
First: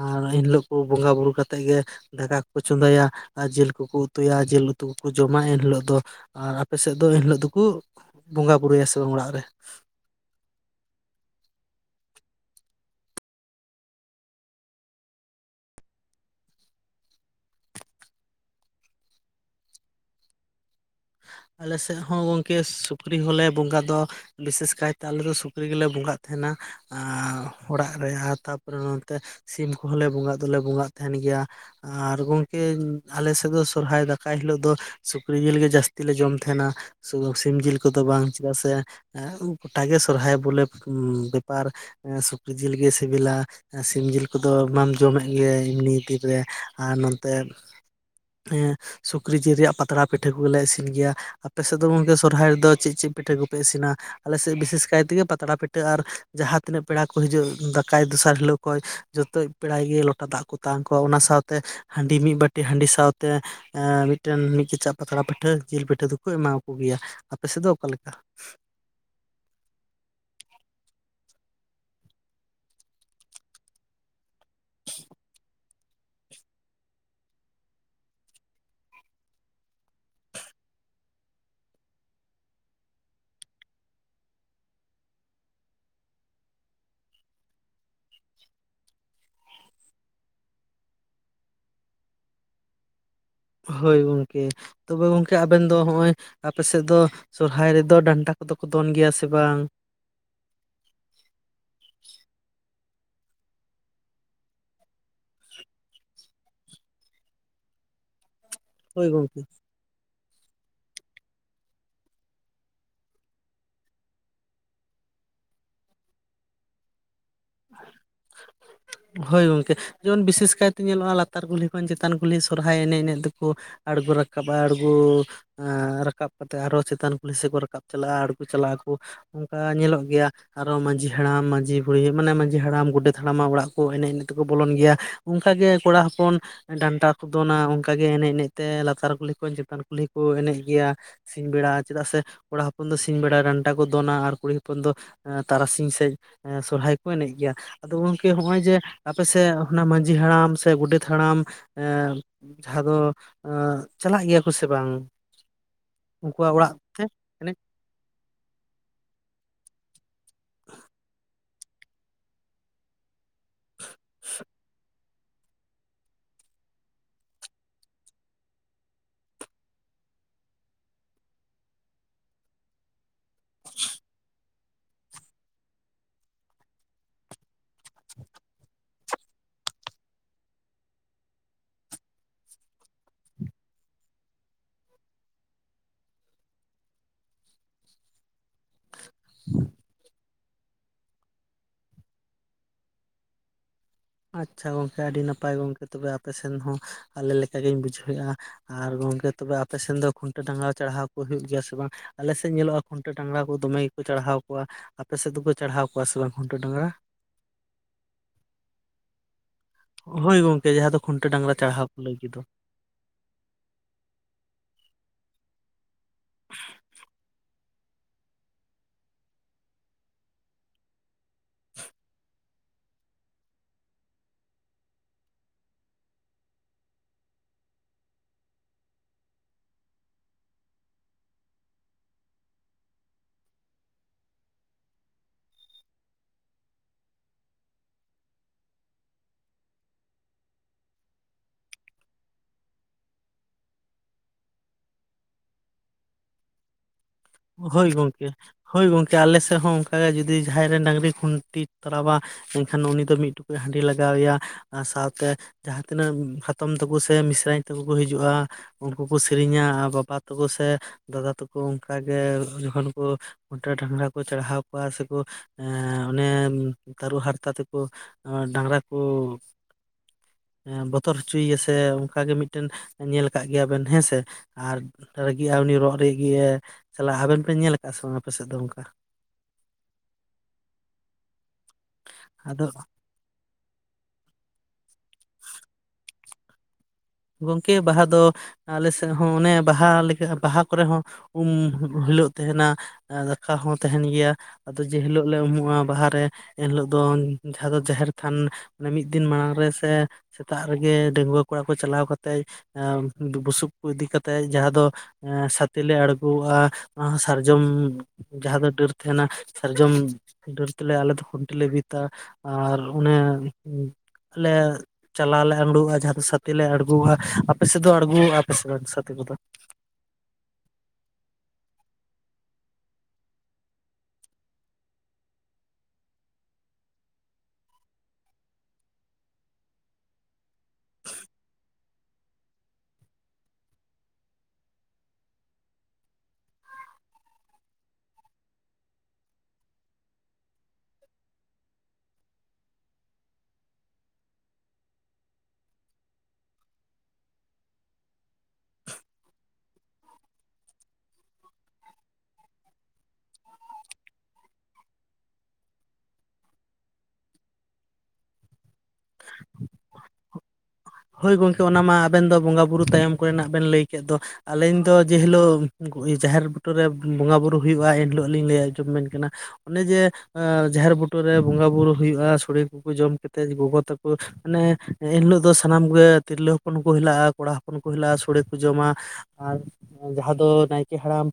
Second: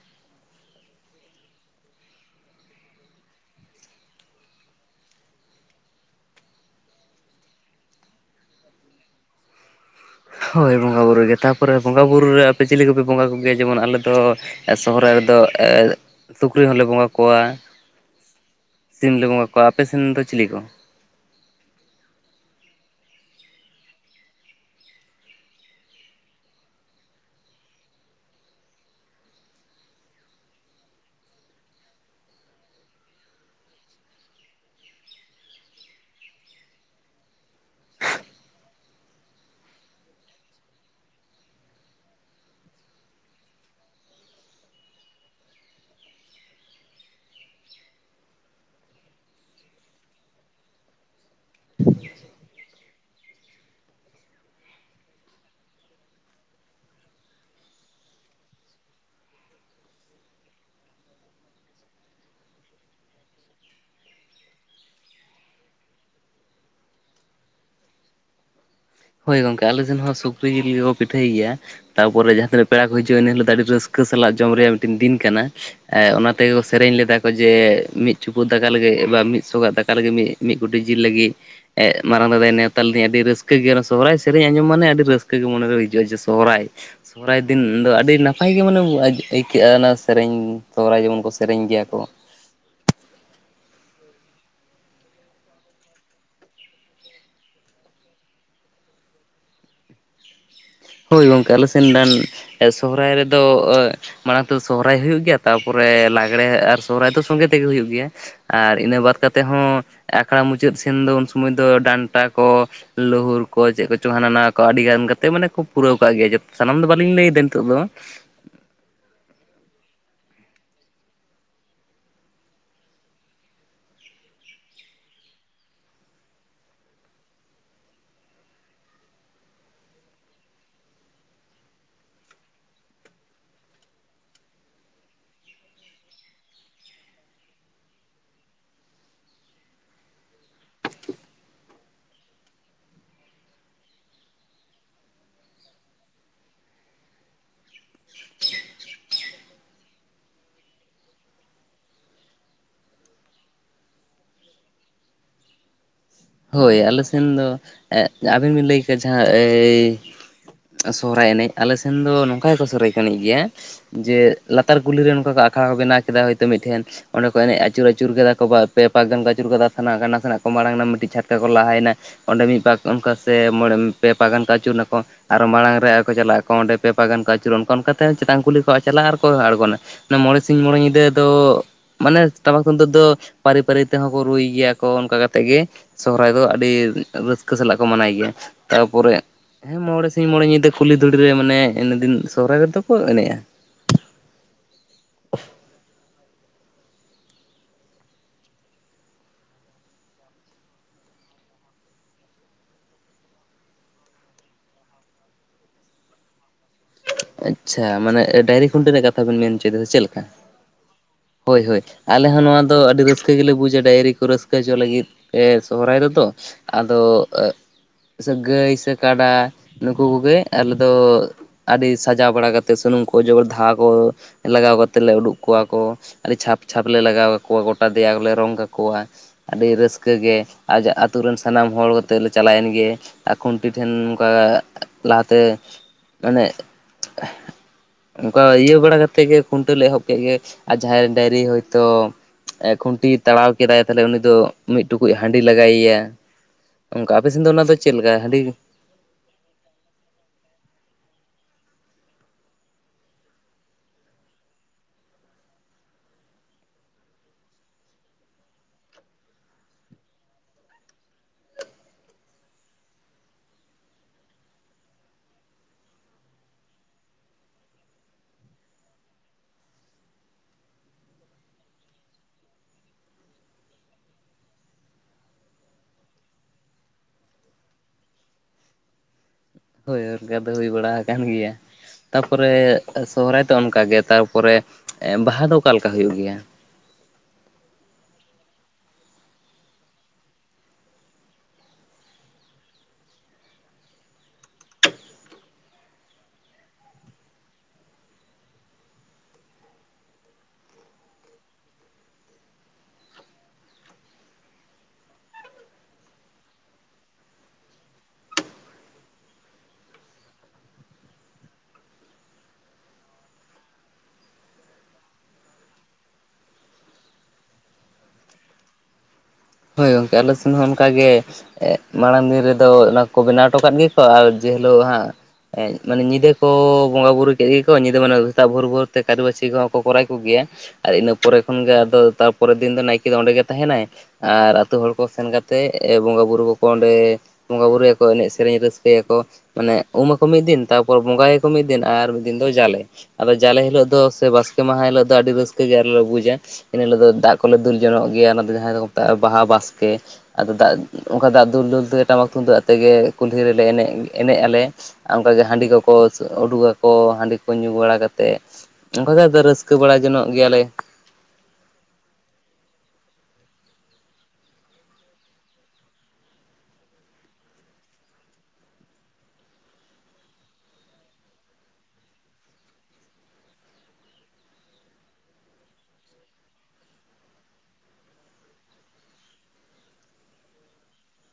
ᱟᱨ ᱮᱱᱦᱤᱞᱳᱜ ᱠᱚ ᱵᱚᱸᱜᱟ ᱵᱩᱨᱩ ᱠᱟᱛᱮᱫ ᱜᱮ ᱫᱟᱠᱟ ᱠᱚᱠᱚ ᱪᱚᱸᱫᱟᱭᱟ ᱟᱨ ᱡᱤᱞ ᱩᱛᱩᱭᱟ ᱡᱤᱞ ᱩᱛᱩ ᱠᱚᱠᱚ ᱡᱚᱢᱟ᱾ ᱮᱱᱦᱤᱞᱳᱜ ᱫᱚ ᱟᱨ ᱟᱯᱮ ᱥᱮᱫ ᱫᱚ ᱮᱱᱦᱤᱞᱳᱜ ᱫᱚᱠᱚ ᱵᱚᱸᱜᱟ ᱵᱩᱨᱩᱭᱟ ᱥᱮ ᱵᱟᱝ ᱚᱲᱟᱜ ᱨᱮ? ᱦᱳᱭ ᱵᱚᱸᱜᱟ ᱵᱩᱨᱩ ᱜᱮ, ᱛᱟᱨᱯᱚᱨᱮ ᱵᱚᱸᱜᱟ ᱵᱩᱨᱩ ᱨᱮ ᱟᱯᱮ ᱪᱤᱞᱤ ᱠᱚᱯᱮ ᱵᱚᱸᱜᱟ ᱠᱚᱜᱮᱭᱟ ᱡᱮᱢᱚᱱ ᱟᱞᱮᱫᱚ ᱥᱚᱦᱨᱟᱭ ᱨᱮᱫᱚ ᱥᱩᱠᱨᱤ ᱦᱚᱸᱞᱮ ᱵᱚᱸᱜᱟ ᱠᱚᱣᱟ᱾ ᱥᱤᱢ ᱞᱮ ᱵᱚᱸᱜᱟ ᱠᱚᱣᱟ᱾ ᱟᱯᱮᱥᱮᱱ ᱫᱚ ᱪᱤᱞᱤ ᱠᱚ? ᱟᱞᱮ ᱥᱮᱜ ᱦᱚᱸ ᱜᱚᱝᱠᱮ ᱥᱩᱠᱨᱤ ᱦᱚᱸᱞᱮ ᱵᱚᱸᱜᱟ ᱫᱚ ᱵᱤᱥᱮᱥ ᱠᱟᱭᱛᱮ ᱟᱞᱮ ᱫᱚ ᱥᱩᱠᱨᱤ ᱜᱮᱞᱮ ᱵᱚᱸᱜᱟᱜ ᱛᱟᱦᱮᱱᱟ᱾ ᱚᱲᱟᱜ ᱨᱮ ᱟᱨ ᱛᱟᱨᱯᱚᱨᱮ ᱱᱚᱱᱛᱮ ᱥᱤᱢ ᱠᱚᱦᱚᱸᱞᱮ ᱵᱚᱸᱜᱟᱜ ᱫᱚᱞᱮ ᱵᱚᱸᱜᱟᱜ ᱛᱟᱦᱮᱱ ᱜᱮᱭᱟ᱾ ᱟᱨ ᱜᱚᱝᱠᱮ ᱟᱞᱮ ᱥᱮᱫ ᱫᱚ ᱥᱚᱨᱦᱟᱭ ᱫᱟᱠᱟᱭ ᱦᱤᱞᱳᱜ ᱫᱚ ᱥᱩᱠᱨᱤ ᱡᱤᱞ ᱜᱮ ᱡᱟᱹᱥ ᱛᱤᱞᱮ ᱡᱚᱢ ᱛᱟᱦᱮᱱᱟ᱾ ᱥᱩᱫᱷᱩ ᱥᱤᱢ ᱡᱤᱞ ᱠᱚᱫᱚ ᱵᱟᱝ, ᱪᱮᱫᱟᱜ ᱥᱮ ᱜᱚᱴᱟᱜᱮ ᱥᱚᱨᱦᱟᱭ ᱵᱚᱞᱮ ᱵᱮᱯᱟᱨ᱾ ᱥᱩᱠᱨᱤ ᱡᱤᱞ ᱜᱮ ᱥᱮᱵᱮᱞᱟ᱾ ᱥᱤᱢ ᱡᱤᱞ ᱠᱚᱫᱚ ᱵᱟᱢ ᱡᱚᱢᱮᱫ ᱜᱮᱭᱟ ᱮᱢᱱᱤ ᱫᱤᱱᱨᱮ ᱟᱨ ᱱᱚᱛᱮ ᱥᱩᱠᱨᱤ ᱡᱤᱞ ᱨᱮᱭᱟᱜ ᱯᱟᱛᱲᱟ ᱯᱤᱴᱷᱟᱹ ᱠᱚᱞᱮ ᱤᱥ ᱤᱥᱤᱱ ᱜᱮᱭᱟ ᱾ ᱟᱯᱮ ᱥᱮᱫ ᱫᱚ ᱜᱚᱢᱠᱮ ᱥᱚᱨᱦᱟᱭ ᱨᱮᱫᱚ ᱪᱮᱫ ᱪᱮᱫ ᱯᱤᱴᱷᱟᱹ ᱠᱚᱯᱮ ᱤᱥᱤᱱᱟ? ᱟᱞᱮ ᱥᱮᱫ ᱵᱤᱥᱮᱥ ᱠᱟᱭ ᱛᱮᱜᱮ ᱯᱟᱛᱲᱟ ᱯᱤᱴᱷᱟᱹ᱾ ᱟᱨ ᱡᱟᱸᱦᱟ ᱛᱤᱱᱟᱹᱜ ᱯᱮᱲᱟ ᱠᱚ ᱦᱤᱡᱩᱜ ᱫᱟᱠᱟᱭ ᱫᱚᱥᱟᱨ ᱦᱤᱞᱳᱜ ᱠᱷᱚᱡ ᱡᱚᱛᱚ ᱯᱮᱲᱟᱭ ᱜᱮ ᱞᱚᱴᱟ ᱫᱟᱜ ᱠᱚ ᱛᱟᱝ ᱠᱚᱣᱟ ᱚᱱᱟ ᱥᱟᱶᱛᱮ ᱦᱟᱺᱰᱤ ᱢᱤᱫ ᱵᱟᱹᱴᱤ ᱦᱟᱺᱰᱤ ᱥᱟᱶᱛᱮ ᱮ ᱢᱤᱫᱴᱮᱱ ᱢᱤᱫ ᱠᱮᱪᱟᱜ ᱯᱟᱛᱲᱟ ᱯᱤᱴᱷᱟᱹ ᱡᱤᱞ ᱯᱤᱴᱷᱟᱹ ᱫᱚᱠᱚ ᱮᱢᱟᱣ ᱠᱚ ᱜᱮᱭᱟ ᱾ ᱟᱯᱮ ᱥᱮᱫ ᱫᱚ ᱚᱠᱟ ᱞᱮᱠᱟ? ᱦᱳᱭ ᱜᱚᱝᱠᱮ ᱾ ᱟᱞᱮ ᱥᱮᱱ ᱦᱚᱸ ᱥᱩᱠᱨᱤ ᱡᱤᱞ ᱜᱮᱠᱚ ᱯᱤᱴᱷᱟᱹᱭ ᱜᱮᱭᱟ ᱾ ᱛᱟᱨᱯᱚᱨᱮ ᱡᱟᱸᱦᱟ ᱛᱤᱱᱟᱹᱜ ᱯᱮᱲᱟ ᱠᱚ ᱦᱤᱡᱩᱜᱼᱟ, ᱮᱱᱹ ᱦᱤᱞᱳᱜ ᱫᱚ ᱟᱹᱰᱤ ᱨᱟᱹᱥᱠᱟᱹ ᱥᱟᱞᱟᱜ ᱡᱚᱢ ᱨᱮᱭᱟᱜ ᱢᱤᱫᱴᱮᱱ ᱫᱤᱱ ᱠᱟᱱᱟ ᱾ ᱮᱜ ᱚᱱᱟ ᱛᱮᱜᱮ ᱥᱮᱨᱮᱧ ᱞᱮᱫᱟ ᱠᱚ ᱡᱮ ᱢᱤᱫ ᱪᱩᱯᱩᱫ ᱫᱟᱠᱟ ᱞᱟᱹᱜᱤᱫ ᱵᱟ ᱢᱤᱫ ᱥᱚᱜᱟᱜ ᱫᱟᱠᱟ ᱞᱟᱹᱜᱤᱫ ᱢᱤᱫ ᱢᱤᱫᱠᱩᱴᱤ ᱡᱤᱞ ᱞᱟᱹᱜᱤᱫ ᱢᱟᱨᱟᱝ ᱫᱟᱫᱟᱭ ᱱᱮᱣᱛᱟ ᱞᱮᱫᱤᱧᱼᱟ, ᱟᱹᱰᱤ ᱨᱟᱹᱥᱠᱟᱹ ᱜᱮ ᱥᱚᱨᱦᱟᱭ ᱥᱮᱨᱮᱧ ᱟᱸᱡᱚᱢ ᱢᱟᱱᱮ ᱟᱹᱰᱤ ᱨᱟᱹᱥᱠᱟᱹ ᱜᱮ ᱢᱚᱱᱮᱨᱮ ᱦᱤᱡᱩᱜᱼᱟ ᱡᱮ ᱥᱚᱨᱦᱟᱭ ᱥᱚᱨᱦᱟᱭ ᱫᱤᱱ ᱫᱚ ᱟᱹᱰᱤ ᱱᱟᱯᱟᱭ ᱜᱮ ᱢᱟᱱᱮ ᱟᱹᱭᱠᱟᱹᱜᱼᱟ ᱚᱱᱟ ᱥᱮᱨᱮᱧ ᱥᱚᱨᱦᱟᱭ ᱡᱮᱢᱚᱱ ᱠᱚ ᱥᱮᱨᱮᱧ ᱜᱮᱭᱟ ᱠᱚ ᱦᱳᱭ ᱜᱚᱝᱠᱮ ᱛᱚᱵᱮ ᱜᱚᱝᱠᱮ ᱟᱵᱮᱱ ᱫᱚ ᱦᱚᱜᱼᱚᱭ, ᱟᱯᱮ ᱥᱮᱫ ᱫᱚ ᱥᱚᱨᱦᱟᱭ ᱨᱮᱫᱚ ᱰᱟᱱᱴᱟ ᱠᱚᱫᱚ ᱠᱚ ᱫᱚᱱ ᱜᱮᱭᱟ ᱥᱮ ᱵᱟᱝ? ᱦᱳᱭ ᱜᱚᱝᱠᱮ ᱟᱞᱮ ᱥᱮᱱ ᱥᱚᱦᱨᱟᱭ ᱨᱮᱫᱚ ᱮᱸᱜ, ᱢᱟᱲᱟᱝ ᱛᱮ ᱥᱚᱦᱨᱟᱭ ᱦᱩᱭᱩᱜ ᱜᱮᱭᱟ ᱾ ᱛᱟᱨᱯᱚᱨᱮ ᱞᱟᱜᱽᱲᱮ ᱟᱨ ᱥᱚᱦᱨᱟᱭ ᱫᱚ ᱥᱚᱸᱜᱮ ᱛᱮᱜᱮ ᱦᱩᱭᱩᱜ ᱜᱮᱭᱟ ᱾ ᱟᱨ ᱤᱱᱟᱹ ᱦᱳᱭ ᱵᱟᱫ ᱜᱚᱝᱠᱮ ᱠᱟᱛᱮᱫ ᱦᱚᱸ ᱟᱠᱷᱲᱟ ᱢᱩᱪᱟᱹᱫᱽ ᱥᱮᱱ ᱫᱚ ᱩᱱ ᱥᱚᱢᱚᱭ ᱫᱚ ᱰᱟᱱᱴᱟ ᱠᱚ, ᱞᱩᱦᱩᱨ ᱠᱚ ᱪᱮᱫ ᱠᱚᱪᱚᱝ ᱦᱟᱱᱟ ᱱᱟᱣᱟ ᱠᱚ ᱟᱹᱰᱤ ᱜᱟᱱ ᱠᱟᱛᱮᱫ ᱢᱟᱱᱮ ᱠᱷᱩ ᱯᱩᱨᱟᱹᱣ ᱠᱟᱜ ᱜᱮᱭᱟ ᱾ ᱥᱟᱱᱟᱢ ᱫᱚ ᱵᱟᱹᱞᱤᱧ ᱞᱟᱹᱭ ᱫᱟ ᱱᱤᱛᱚᱜ ᱫᱚ, [inaudible] ᱦᱳᱭ ᱜᱚᱝᱠᱮ᱾ ᱡᱮᱢᱚᱱ ᱵᱤᱥᱮᱥ ᱠᱟᱭᱛᱮ ᱧᱮᱞᱚᱜᱼᱟ ᱞᱟᱛᱟᱨ ᱠᱩᱞᱦᱤ ᱠᱷᱚᱱ ᱪᱮᱛᱟᱱ ᱠᱩᱞᱦᱤ ᱥᱚᱨᱦᱟᱭ ᱮᱱᱮᱡ ᱮᱱᱮᱡ ᱛᱮᱠᱚ ᱟᱲᱜᱳ ᱨᱟᱠᱟᱵᱟ ᱟᱲᱜᱩ ᱨᱟᱠᱟᱵ ᱠᱟᱛᱮᱫ ᱟᱨᱚ ᱪᱮᱛᱟᱱ ᱠᱩᱞᱦᱤ ᱥᱮᱫ ᱠᱚ ᱨᱟᱠᱟᱵ ᱪᱟᱞᱟᱜᱼᱟ ᱟᱬᱜᱚ ᱪᱟᱞᱟᱜᱼᱟ ᱠᱚ ᱚᱱᱠᱟ ᱧᱮᱞᱚᱜ ᱜᱮᱭᱟ ᱟᱨᱚ ᱢᱟᱺᱡᱷᱤ ᱦᱟᱲᱟᱢ ᱢᱟᱺᱡᱷᱤ ᱵᱩᱲᱦᱤ ᱢᱟᱱᱮ ᱢᱟᱺᱡᱷᱤ ᱦᱟᱲᱟᱢ ᱜᱚᱰᱮᱛ ᱦᱟᱲᱟᱢᱟᱜ ᱚᱲᱟᱜ ᱠᱚ ᱮᱱᱮᱡ ᱮᱱᱮᱡ ᱛᱮᱠᱚ ᱵᱚᱞᱚᱱ ᱜᱮᱭᱟ ᱚᱱᱠᱟᱜ ᱜᱮ ᱠᱚᱲᱟ ᱦᱚᱯᱚᱱ ᱰᱟᱱᱴᱟ ᱠᱚ ᱫᱚᱱᱟ ᱚᱱᱠᱟᱜᱮ ᱮᱱᱮᱡ ᱮᱱᱮᱡ ᱛᱮ ᱞᱟᱛᱟᱨ ᱠᱩᱞᱦᱤ ᱠᱷᱚᱱ ᱪᱮᱛᱟᱱ ᱠᱩᱞᱦᱤ ᱠᱚ ᱮᱱᱮᱡ ᱜᱮᱭᱟ ᱥᱤᱧ ᱵᱮᱲᱟ ᱪᱮᱫᱟᱜ ᱥᱮ ᱠᱚᱲᱟ ᱦᱚᱯᱚᱱ ᱫᱚ ᱥᱤᱧ ᱵᱮᱲᱟ ᱰᱟᱱᱴᱟ ᱠᱚ ᱫᱚᱱᱟ ᱟᱨ ᱠᱩᱲᱤ ᱦᱚᱯᱚᱱ ᱫᱚ ᱛᱟᱨᱟᱥᱤᱧ ᱥᱮᱫ ᱥᱚᱨᱦᱟᱭ ᱠᱚ ᱮᱱᱮᱡ ᱜᱮᱭᱟ ᱟᱫᱚ ᱜᱚᱢᱠᱮ ᱱᱚᱜᱼᱚᱭ ᱡᱮ ᱟᱯᱮ ᱥᱮᱫ ᱢᱟᱺᱡᱷᱤ ᱦᱟᱲᱟᱢ ᱥᱮ ᱜᱚᱰᱮᱛ ᱦᱟᱲᱟᱢ ᱮ ᱡᱟᱦᱟᱸ ᱫᱚ ᱪᱟᱞᱟᱜ ᱜᱮᱭᱟ ᱠᱚ ᱥᱮ ᱵᱟᱝ? ᱩᱱᱠᱩᱣᱟᱜ ᱚᱲᱟᱜ ᱦᱳᱭ ᱛᱮ ᱟᱞᱮ ᱥᱮᱱ ᱮᱱᱮᱡ? ᱫᱚ ᱟᱵᱤᱱ ᱵᱤᱱ ᱞᱟᱹᱭ ᱠᱟᱜᱼᱟ ᱡᱟᱦᱟᱸ ᱮ ᱥᱚᱦᱨᱟᱭ ᱮᱱᱮᱡ ᱟᱞᱮ ᱥᱮᱱ ᱫᱚ ᱱᱚᱝᱠᱟ ᱜᱮᱠᱚ ᱥᱚᱨᱦᱟᱭ ᱮᱱᱮᱡ ᱜᱮᱭᱟ ᱡᱮ ᱞᱟᱛᱟᱨ ᱠᱩᱞᱦᱤ ᱨᱮ ᱚᱱᱠᱟ ᱠᱚ ᱟᱠᱷᱲᱟ ᱠᱚ ᱵᱮᱱᱟᱣ ᱠᱮᱫᱟ ᱦᱳᱭᱛᱳ ᱢᱤᱫᱴᱷᱮᱱ ᱚᱸᱰᱮ ᱠᱚ ᱮᱱᱮᱡ ᱟᱹᱪᱩᱨ ᱟᱹᱪᱩᱨ ᱠᱮᱫᱟ ᱠᱚ ᱯᱮ ᱯᱟᱠ ᱜᱟᱱ ᱠᱚ ᱟᱹᱪᱩᱨ ᱠᱮᱫᱟ ᱠᱟᱱᱟᱱᱟᱜ ᱠᱚ ᱢᱟᱲᱟᱝ ᱢᱤᱫᱴᱤᱡ ᱪᱷᱟᱼᱼ ᱠᱚ ᱞᱟᱦᱟᱭ ᱮᱱᱟ ᱚᱸᱰᱮ ᱢᱤᱫ ᱯᱟᱜᱽ ᱚᱱᱠᱟ ᱥᱮ ᱢᱚᱬᱮ ᱯᱮ ᱯᱟᱜ ᱜᱟᱱᱠᱟ ᱟᱹᱪᱩᱨ ᱱᱟᱠᱚ ᱟᱨᱚ ᱢᱟᱲᱟᱝ ᱨᱮ ᱟᱨᱚ ᱠᱚ ᱪᱟᱞᱟᱜ ᱟᱠᱚ ᱚᱸᱰᱮ ᱯᱮ ᱯᱟᱠ ᱜᱟᱱ ᱠᱚ ᱟᱹᱪᱩᱨᱚᱜ ᱚᱱᱠᱟ ᱚᱱᱠᱟᱛᱮ ᱪᱮᱛᱟᱱ ᱠᱩᱞᱤ ᱠᱚᱜᱼᱟ ᱪᱟᱞᱟᱜ ᱟᱨᱠᱚ ᱟᱬᱜᱚᱱᱟ᱾ ᱢᱚᱬᱮ ᱥᱤᱧ ᱢᱚᱬᱮ ᱧᱤᱫᱟᱹ ᱫᱚ ᱢᱟᱱᱮ ᱴᱟᱢᱟᱠ ᱛᱩᱢᱫᱟᱹ ᱫᱚ ᱯᱟᱹᱨᱤ ᱯᱟᱹᱨᱤ ᱛᱮᱦᱚᱸ ᱠᱚ ᱨᱩᱭ ᱜᱮᱭᱟ ᱠᱚ ᱚᱱᱠᱟ ᱠᱟᱛᱮᱜ ᱜᱮ ᱥᱚᱦᱨᱟᱭ ᱫᱚ ᱟᱹᱰᱤ ᱨᱟᱹᱥᱠᱟᱹ ᱥᱟᱞᱟᱜ ᱠᱚ ᱢᱟᱱᱟᱣ ᱜᱮᱭᱟ ᱛᱟᱨᱯᱚᱨᱮ ᱦᱮᱸ ᱢᱚᱬᱮ ᱥᱤᱧ ᱢᱚᱬᱮ ᱧᱤᱫᱟᱹ ᱠᱩᱞᱦᱤ ᱫᱷᱩᱲᱤ ᱨᱮ ᱢᱟᱱᱮ ᱤᱱᱟᱹᱫᱤᱱ ᱥᱚᱦᱚᱨᱟᱭ ᱨᱮᱫᱚ ᱠᱚ ᱮᱱᱮᱡᱼᱟ ᱟᱪᱪᱷᱟ ᱜᱚᱝᱠᱮ ᱟᱹᱰᱤ ᱱᱟᱯᱟᱭ ᱜᱚᱝᱠᱮ ᱛᱚᱵᱮ ᱟᱯᱮ ᱥᱮᱱ ᱦᱚᱸ ᱟᱞᱮ ᱞᱮᱠᱟ ᱜᱤᱧ ᱵᱩᱡᱷᱟᱹᱣ ᱮᱫᱼᱟ᱾ ᱟᱨ ᱜᱚᱝᱠᱮ ᱛᱚᱵᱮ ᱟᱯᱮ ᱥᱮᱱ ᱫᱚ ᱠᱷᱩᱱᱴᱟᱹ ᱰᱟᱝᱨᱟ ᱪᱟᱲᱦᱟᱣ ᱠᱚ ᱦᱩᱭᱩᱜ ᱜᱮᱭᱟ ᱥᱮ ᱵᱟᱝ? ᱟᱞᱮ ᱥᱮᱫ ᱧᱮᱞᱚᱜᱼᱟ ᱠᱷᱩᱱᱴᱟᱹ ᱰᱟᱝᱨᱟ ᱠᱚ ᱫᱚᱢᱮ ᱜᱮᱠᱚ ᱪᱟᱲᱦᱟᱣ ᱠᱚᱣᱟ ᱟᱯᱮ ᱥᱮᱫ ᱫᱚᱠᱚ ᱪᱟᱲᱦᱟᱣ ᱠᱚᱣᱟ ᱥᱮ ᱵᱟᱝ ᱠᱷᱩᱱᱴᱟᱹ ᱰᱟᱝᱨᱟ? ᱟᱪᱪᱷᱟ ᱢᱟᱱᱮ ᱰᱟᱝᱨᱤ ᱠᱷᱩᱱᱴᱟᱹᱣ ᱨᱮᱱᱟᱜ ᱵᱮᱱ ᱢᱮᱱ ᱦᱚᱪᱚᱭᱮᱫᱟ ᱪᱮᱫ ᱞᱮᱠᱟ? ᱦᱳᱭ ᱜᱚᱝᱠᱮ ᱡᱟᱦᱟᱸ ᱫᱚ ᱠᱷᱩᱱᱴᱟᱹ ᱰᱟᱸᱜᱽᱨᱟ ᱦᱩᱭ ᱦᱩᱭ ᱪᱟᱲᱦᱟᱣ ᱠᱚ ᱞᱟᱹᱭ ᱟᱞᱮ ᱜᱮᱫᱚ᱾ ᱦᱚᱸ ᱱᱚᱣᱟ ᱫᱚ ᱟᱹᱰᱤ ᱨᱟᱹᱥᱠᱟᱹ ᱜᱮᱞᱮ ᱵᱩᱡᱟ ᱰᱟᱝᱨᱤ ᱠᱚ ᱨᱟᱹᱥᱠᱟᱹ ᱦᱚᱪᱚ ᱞᱟᱹᱜᱤᱫ ᱥᱚᱨᱦᱟᱭ ᱨᱮᱫᱚ ᱛᱚ ᱟᱫᱚ ᱥᱮ ᱜᱟᱹᱭ ᱥᱮ ᱠᱟᱰᱟ ᱱᱩᱠᱩ ᱠᱚᱜᱮ ᱟᱞᱮ ᱫᱚ ᱟᱹᱰᱤ ᱥᱟᱡᱟᱣ ᱵᱟᱲᱟ ᱠᱟᱛᱮᱫ ᱥᱩᱱᱩᱢ ᱠᱚ ᱚᱡᱚᱜ ᱫᱷᱟ ᱠᱚ ᱞᱟᱜᱟᱣ ᱠᱟᱛᱮᱫ ᱞᱮ ᱩᱰᱩᱠ ᱠᱚᱣᱟ ᱠᱚ ᱟᱹᱰᱤ ᱪᱷᱟᱯ ᱪᱷᱟᱯ ᱞᱮ ᱞᱟᱜᱟᱣ ᱠᱟᱠᱚᱣᱟ ᱜᱳᱴᱟ ᱫᱮᱭᱟ ᱠᱚᱞᱮ ᱨᱚᱝ ᱠᱟᱠᱚᱣ-ᱟ᱾ ᱟᱹᱰᱤ ᱨᱟᱹᱥᱠᱟᱹ ᱜᱮ ᱟᱡ ᱟᱛᱳ ᱨᱮᱱ ᱥᱟᱱᱟᱢ ᱦᱚᱲ ᱟᱛᱮᱫ ᱞᱮ ᱪᱟᱞᱟᱣ ᱮᱱ ᱜᱮ ᱟᱨ ᱠᱷᱩᱱᱴᱤ ᱴᱷᱮᱱ ᱱᱚᱝᱠᱟ ᱞᱟᱦᱟᱛᱮ ᱢᱟᱱᱮ ᱚᱱᱠᱟ ᱤᱭᱟᱹ ᱵᱟᱲᱟ ᱠᱟᱛᱮᱫ ᱜᱮ ᱠᱷᱩᱱᱴᱟᱹᱣ ᱞᱮ ᱮᱦᱚᱵ ᱠᱮᱫ ᱜᱮ ᱟᱨ ᱡᱟᱦᱟᱸᱭ ᱰᱟᱝᱨᱤ ᱦᱳᱭᱛᱳ ᱠᱷᱩᱱᱴᱤ ᱛᱟᱲᱟᱣ ᱠᱮᱫᱟᱭ ᱛᱟᱦᱚᱞᱮ ᱩᱱᱤ ᱫᱚ ᱢᱤᱫ ᱴᱩᱠᱩᱡ ᱦᱟᱺᱰᱤ ᱞᱟᱜᱟᱭᱮᱭᱟ ᱚᱱᱠᱟ ᱟᱯᱮ ᱥᱮᱱ ᱫᱚ ᱚᱱᱟ ᱫᱚ ᱦᱳᱭ ᱪᱮᱫ ᱞᱮᱠᱟ ᱜᱚᱝᱠᱮ ᱦᱟᱸᱰᱤ? ᱦᱳᱭ ᱜᱚᱝᱠᱮ ᱟᱞᱮ ᱥᱮᱫ ᱦᱚᱸ ᱚᱱᱠᱟ ᱜᱮ ᱡᱩᱫᱤ ᱡᱟᱦᱟᱸᱭ ᱨᱮ ᱰᱟᱝᱨᱤ ᱠᱷᱩᱱᱴᱤ ᱛᱚᱨᱟ ᱵᱟ ᱮᱱᱠᱷᱟᱱ ᱩᱱᱤ ᱫᱚ ᱢᱤᱫ ᱴᱩᱠᱩᱡ ᱦᱟᱺᱰᱤ ᱞᱟᱜᱟᱣᱮᱭᱟ ᱟᱨ ᱥᱟᱶᱛᱮ ᱡᱟᱦᱟᱸ ᱛᱤᱱᱟᱹᱜ ᱦᱟᱛᱚᱢ ᱛᱟᱠᱚ ᱥᱮ ᱢᱤᱥᱨᱟᱧ ᱛᱟᱠᱚ ᱠᱚ ᱦᱤᱡᱩᱜᱼᱟ ᱩᱱᱠᱩ ᱠᱚ ᱥᱮᱨᱮᱧᱟ ᱵᱟᱵᱟ ᱛᱟᱠᱚ ᱥᱮ ᱫᱟᱫᱟ ᱛᱟᱠᱚ ᱚᱱᱠᱟ ᱜᱮ ᱡᱚᱠᱷᱚᱱ ᱠᱚ ᱠᱷᱩᱱᱴᱟᱹᱣ ᱰᱟᱝᱨᱟ ᱠᱚ ᱪᱟᱲᱦᱟᱣ ᱠᱚᱣᱟ ᱥᱮᱠᱚ ᱮ ᱚᱱᱮ ᱛᱟᱹᱨᱩᱵ ᱦᱟᱨᱛᱟ ᱛᱮᱠᱚ ᱰᱟᱝᱨᱟ ᱠᱚ ᱵᱚᱛᱚᱨ ᱦᱚᱪᱚᱭᱮᱭᱟ ᱥᱮ ᱚᱱᱠᱟᱜ ᱜᱮ ᱢᱤᱫᱴᱮᱱ ᱧᱮᱞ ᱠᱟᱜ ᱜᱮᱭᱟ ᱵᱮᱱ ᱦᱮᱸᱥᱮ ᱟᱨ ᱨᱟᱹᱜᱤᱜᱼᱟ ᱩᱱᱤ ᱨᱚᱜ ᱞᱟᱹᱜᱤᱫ ᱜᱮ ᱪᱟᱞᱟᱜᱼᱟ ᱟᱵᱮᱱ ᱵᱮᱱ ᱧᱮᱞ ᱟᱠᱟᱫᱼᱟ ᱥᱮ ᱵᱟᱝ ᱟᱯᱮ ᱥᱮᱫ ᱫᱚ ᱚᱱᱠᱟ ᱦᱳᱭ ᱚᱱᱠᱟ ᱫᱚ ᱦᱩᱭ ᱵᱟᱲᱟ ᱟᱠᱟᱱ ᱜᱮᱭᱟ ᱛᱟᱯᱚᱨᱮ ᱟᱫᱚ ᱥᱚᱦᱚᱨᱟᱭ ᱫᱚ ᱚᱱᱠᱟᱜᱮ ᱛᱟᱨᱯᱚᱨᱮ ᱵᱟᱦᱟ ᱫᱚ ᱚᱠᱟᱞᱮᱠᱟ ᱦᱩᱭᱩᱜ ᱜᱮᱭᱟ ᱜᱚᱢᱠᱮ ᱵᱟᱦᱟ ᱫᱚ ᱟᱞᱮ ᱥᱮᱫ ᱦᱚᱸ ᱚᱱᱮ ᱵᱟᱦᱟ ᱞᱮᱠᱟ ᱵᱟᱦᱟ ᱠᱚᱨᱮ ᱦᱚᱸ ᱩᱢ ᱦᱤᱞᱟᱹᱜ ᱛᱟᱦᱮᱱᱟ ᱫᱟᱠᱟ ᱦᱚᱸ ᱛᱟᱦᱮᱱ ᱜᱮᱭᱟ ᱟᱫᱚ ᱡᱮᱦᱤᱞᱳᱜ ᱞᱮ ᱩᱢᱩᱜᱼᱟ ᱵᱟᱦᱟᱨᱮ ᱮᱱᱦᱤᱞᱳᱜ ᱫᱚ ᱡᱟᱦᱟᱸ ᱫᱚ ᱡᱟᱦᱮᱨ ᱛᱷᱟᱱ ᱢᱤᱫ ᱫᱤᱱ ᱢᱟᱲᱟᱝ ᱨᱮ ᱥᱮ ᱥᱮᱛᱟᱜ ᱨᱮᱜᱮ ᱰᱟᱺᱣᱟᱹ ᱠᱚᱲᱟ ᱠᱚ ᱠᱚ ᱪᱟᱞᱟᱣ ᱠᱟᱛᱮᱜ ᱵᱩᱥᱩᱵ ᱠᱚ ᱤᱫᱤ ᱠᱟᱛᱮᱜ ᱡᱟᱦᱟᱸ ᱫᱚ ᱥᱟᱛᱮ ᱞᱮ ᱟᱬᱜᱚᱜᱼᱟ ᱚᱱᱟ ᱦᱚᱸ ᱥᱟᱨᱡᱚᱢ ᱡᱟᱦᱟᱸ ᱫᱚ ᱰᱟᱹᱨ ᱛᱟᱦᱮᱱᱟ ᱥᱟᱨᱡᱚᱢ ᱰᱟᱹᱨ ᱛᱮᱞᱮ ᱟᱞᱮ ᱫᱚ ᱠᱷᱩᱱᱴᱤ ᱞᱮ ᱵᱤᱫᱟ ᱾ ᱟᱨ ᱚᱱᱮ ᱟᱞᱮ ᱪᱟᱞᱟᱣ ᱞᱮ ᱟᱳᱰᱚᱜᱼᱟ [unintelligible] ᱡᱟᱦᱟᱸ ᱫᱚ ᱛᱮᱞᱮ ᱟᱬᱜᱚᱼᱟ ᱟᱯᱮ ᱥᱮᱫ ᱫᱚ ᱟᱬᱜᱚᱜᱼᱟ ᱟᱯᱮᱥᱮᱫ ᱥᱟᱛᱮ ᱠᱚᱫᱚ ᱦᱳᱭ ᱜᱚᱝᱠᱮ ᱟᱞᱮ ᱥᱮᱱ ᱦᱚᱸ ᱚᱱᱠᱟᱜᱮ ᱢᱟᱲᱟᱝ ᱫᱤᱱ ᱨᱮᱫᱚ ᱚᱱᱟ ᱠᱚ ᱵᱮᱱᱟᱣ ᱦᱚᱴᱚ ᱠᱟᱜ ᱜᱮᱠᱚ ᱟᱨ ᱡᱮ ᱦᱤᱞᱳᱜ ᱦᱟᱸᱜ ᱢᱟᱱᱮ ᱧᱤᱫᱟᱹ ᱠᱚ ᱵᱚᱸᱜᱟᱼ ᱵᱩᱨᱩ ᱠᱮᱜ ᱜᱮᱠᱚ ᱧᱤᱫᱟᱹ ᱢᱟᱱᱮ ᱥᱮᱛᱟᱜ ᱵᱷᱳᱨ ᱵᱷᱳᱨ ᱛᱮ ᱠᱟᱹᱨᱤᱵᱟᱹᱪᱷᱤ ᱠᱚᱦᱚᱸ ᱠᱚ ᱠᱚᱨᱟᱣ ᱠᱚᱜᱮᱭᱟ ᱟᱨ ᱤᱱᱟᱹ ᱯᱚᱨᱮ ᱠᱷᱚᱱᱜᱮ ᱟᱫᱚ ᱛᱟᱨᱯᱚᱨᱮᱨ ᱫᱤᱱ ᱫᱚ ᱱᱟᱭᱠᱮ ᱫᱚ ᱚᱸᱰᱮ ᱜᱮ ᱛᱟᱦᱮᱱᱟᱭ ᱟᱨ ᱟᱹᱛᱳ ᱦᱚᱲ ᱠᱚ ᱥᱮᱱ ᱠᱟᱛᱮᱫ ᱵᱚᱸᱜᱟ ᱵᱩᱨᱩ ᱠᱚᱠᱚ ᱚᱸᱰᱮ ᱵᱚᱸᱜᱟ ᱵᱩᱨᱩᱭᱟᱠᱚ ᱮᱱᱮᱡ ᱥᱮᱨᱮᱧ ᱨᱟᱹᱥᱠᱟᱹᱭᱟᱠᱚ ᱢᱟᱱᱮ ᱩᱢ ᱟᱠᱚ ᱢᱤᱫ ᱫᱤᱱ ᱛᱟᱨᱯᱚᱨ ᱵᱚᱸᱜᱟᱭᱟᱠᱚ ᱢᱤᱫ ᱫᱤᱱ ᱟᱨ ᱢᱤᱫ ᱫᱤᱱ ᱫᱚ ᱡᱟᱞᱮ ᱟᱫᱚ ᱡᱟᱞᱮ ᱦᱤᱞᱟᱹᱜ ᱫᱚ ᱥᱮ ᱵᱟᱥᱠᱮ ᱢᱟᱦᱟ ᱦᱤᱞᱟᱹᱜ ᱫᱚ ᱟᱹᱰᱤ ᱨᱟᱹᱥᱠᱟᱹ ᱜᱮ ᱟᱞᱮ ᱞᱮ ᱵᱩᱡᱟ ᱤᱱᱟᱹ ᱦᱤᱞᱟᱹᱜ ᱫᱚ ᱫᱟᱜ ᱠᱚᱞᱮ ᱫᱩᱞ ᱡᱚᱱᱚᱜ ᱜᱮᱭᱟ ᱚᱱᱟ ᱡᱟᱦᱟᱸᱭ ᱫᱚᱠᱚ ᱢᱮᱛᱟᱜᱼᱟ ᱵᱟᱦᱟ ᱵᱟᱥᱠᱮ ᱾ ᱟᱫᱚ ᱫᱟᱜ ᱚᱱᱠᱟ ᱫᱟᱜ ᱫᱩᱞᱼ ᱫᱩᱞ ᱛᱮ ᱴᱟᱢᱟᱠ ᱛᱩᱢᱫᱟᱜ ᱟᱛᱮᱜ ᱜᱮ ᱠᱩᱞᱦᱤ ᱨᱮᱞᱮ ᱮᱱᱮᱡ ᱮᱱᱮᱡ ᱟᱞᱮ ᱚᱱᱠᱟᱜᱮ ᱦᱟᱺᱰᱤ ᱠᱚᱠᱚ ᱩᱰᱩᱠᱟ ᱟᱠᱚ ᱦᱟᱺᱰᱤ ᱠᱚ ᱧᱩ ᱵᱟᱲᱟ ᱠᱟᱛᱮᱫ ᱚᱱᱠᱟᱜᱮ ᱟᱫᱚ ᱨᱟᱹᱥᱠᱟᱹ ᱵᱟᱲᱟ ᱡᱚᱱᱚᱜ ᱜᱮᱭᱟᱞᱮ ᱦᱳᱭ ᱜᱚᱢᱠᱮ ᱚᱱᱟ ᱢᱟ ᱟᱵᱮᱱ ᱫᱚ ᱵᱚᱸᱜᱟ ᱵᱩᱨᱩ ᱛᱟᱭᱚᱢ ᱠᱚᱨᱮᱱᱟᱜ ᱵᱮᱱ ᱞᱟᱹᱭ ᱠᱮᱫ ᱫᱚ ᱟᱹᱞᱤᱧ ᱫᱚ ᱡᱮᱦᱤᱞᱟᱹᱜ ᱡᱟᱦᱮᱨ ᱵᱩᱴᱩᱨᱮ ᱵᱚᱸᱜᱟ ᱵᱩᱨᱩ ᱦᱩᱭᱩᱜᱼᱟ ᱮᱱᱦᱤᱞᱟᱻᱜ ᱞᱤᱧ ᱞᱟᱹᱭ ᱟᱸᱡᱚᱢ ᱵᱤᱱ ᱠᱟᱱᱟ ᱾ ᱚᱱᱮ ᱡᱮ ᱡᱟᱦᱮᱨ ᱵᱩᱴᱟᱹᱨᱮ ᱵᱚᱸᱜᱟ ᱵᱩᱨᱩ ᱦᱩᱭᱩᱜᱼᱟ ᱥᱳᱲᱮ ᱠᱚᱠᱚ ᱡᱚᱢ ᱠᱟᱛᱮᱜ ᱜᱚᱜᱚ ᱛᱟᱠᱚ ᱢᱟᱱᱮ ᱮᱱᱦᱤᱞᱟᱹᱜ ᱫᱚ ᱥᱟᱱᱟᱢ ᱜᱮ ᱛᱤᱨᱞᱟᱹ ᱦᱚᱯᱚᱱ ᱠᱚ ᱦᱮᱞᱟᱜ-ᱟ ᱠᱚᱲᱟ ᱦᱚᱯᱚᱱ ᱠᱚ ᱦᱮᱞᱟᱜ-ᱟ ᱥᱳᱲᱮ ᱠᱚ ᱡᱚᱢᱟ ᱟᱨ ᱡᱟᱦᱟᱸ ᱫᱚ ᱱᱟᱭᱠᱮ ᱦᱟᱲᱟᱢ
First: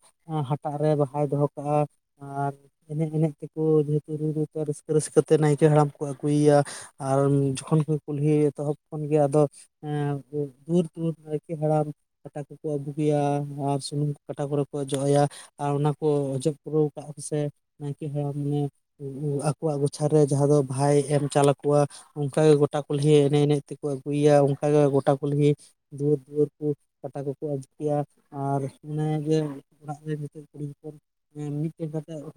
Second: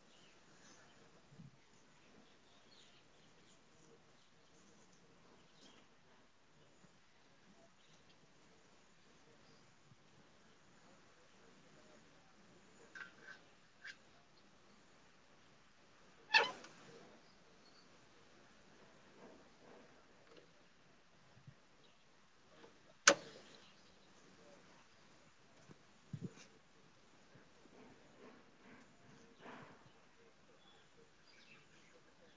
ᱦᱟᱴᱟᱜ ᱨᱮ ᱵᱟᱦᱟᱭ ᱫᱚᱦᱚ ᱠᱟᱜᱼᱟ ᱾ ᱟᱨ ᱮᱱᱮᱡ ᱮᱱᱮᱡ ᱛᱮᱠᱚ ᱡᱮᱦᱮᱛᱩ ᱨᱩ ᱨᱩᱛᱮ ᱨᱟᱹᱥᱠᱟᱹ ᱨᱟᱹᱥᱠᱟᱹ ᱛᱮ ᱱᱟᱭᱠᱮ ᱦᱟᱲᱟᱢ ᱠᱚ ᱟᱹᱜᱩᱭᱟ ᱾ ᱟᱨ ᱡᱚᱠᱷᱚᱱ ᱠᱚ ᱠᱩᱞᱦᱤ ᱮᱛᱚᱦᱚᱵ ᱾ ᱠᱷᱚᱱ ᱜᱮ ᱟᱫᱚ ᱮ ᱫᱩᱨ ᱫᱩᱨ ᱱᱟᱭᱠᱮ ᱦᱟᱲᱟᱢ ᱾ ᱠᱟᱴᱟ ᱠᱚᱠᱚ ᱟᱹᱵᱩᱠᱮᱭᱟ ᱟᱨ ᱥᱩᱱᱩᱢ ᱠᱚ ᱠᱟᱴᱟ ᱠᱚᱨᱮ ᱠᱚ ᱚᱡᱚᱜ ᱟᱭᱟ ᱾ ᱟᱨ ᱚᱱᱟ ᱠᱚ ᱚᱡᱚᱜ ᱯᱩᱨᱟᱹᱣ ᱠᱟᱜ ᱥᱮ ᱱᱟᱭᱠᱮ ᱦᱟᱲᱟᱢ ᱢᱟᱱᱮ ᱟᱠᱚᱣᱟᱜ ᱜᱚᱪᱷᱟᱨᱮ ᱨᱮ ᱡᱟᱦᱟᱸ ᱫᱚ ᱵᱷᱟᱭ ᱮᱢ ᱪᱟᱞ ᱟᱠᱚᱣᱟ ᱚᱱᱠᱟᱜ ᱜᱮ ᱜᱚᱴᱟ ᱠᱩᱞᱦᱤ ᱮᱱᱮᱡ ᱮᱱᱮᱡ ᱛᱮᱠᱚ ᱟᱹᱜᱩᱭᱭᱟ ᱚᱱᱠᱟᱜᱮ ᱜᱚᱴᱟ ᱠᱩᱞᱦᱤ ᱫᱩᱣᱟᱹᱨ ᱫᱩᱣᱟᱹᱨ ᱠᱚ ᱠᱟᱴᱟ ᱠᱚᱠᱚ ᱟᱹᱵᱩ ᱠᱮᱭᱟ ᱟᱨ ᱚᱱᱮ ᱡᱮ ᱚᱲᱟᱜ ᱨᱮ ᱡᱷᱚᱛᱚ ᱠᱩᱲᱤ ᱦᱚᱯ ᱢᱤᱫᱴᱮᱱ ᱠᱟᱛᱮ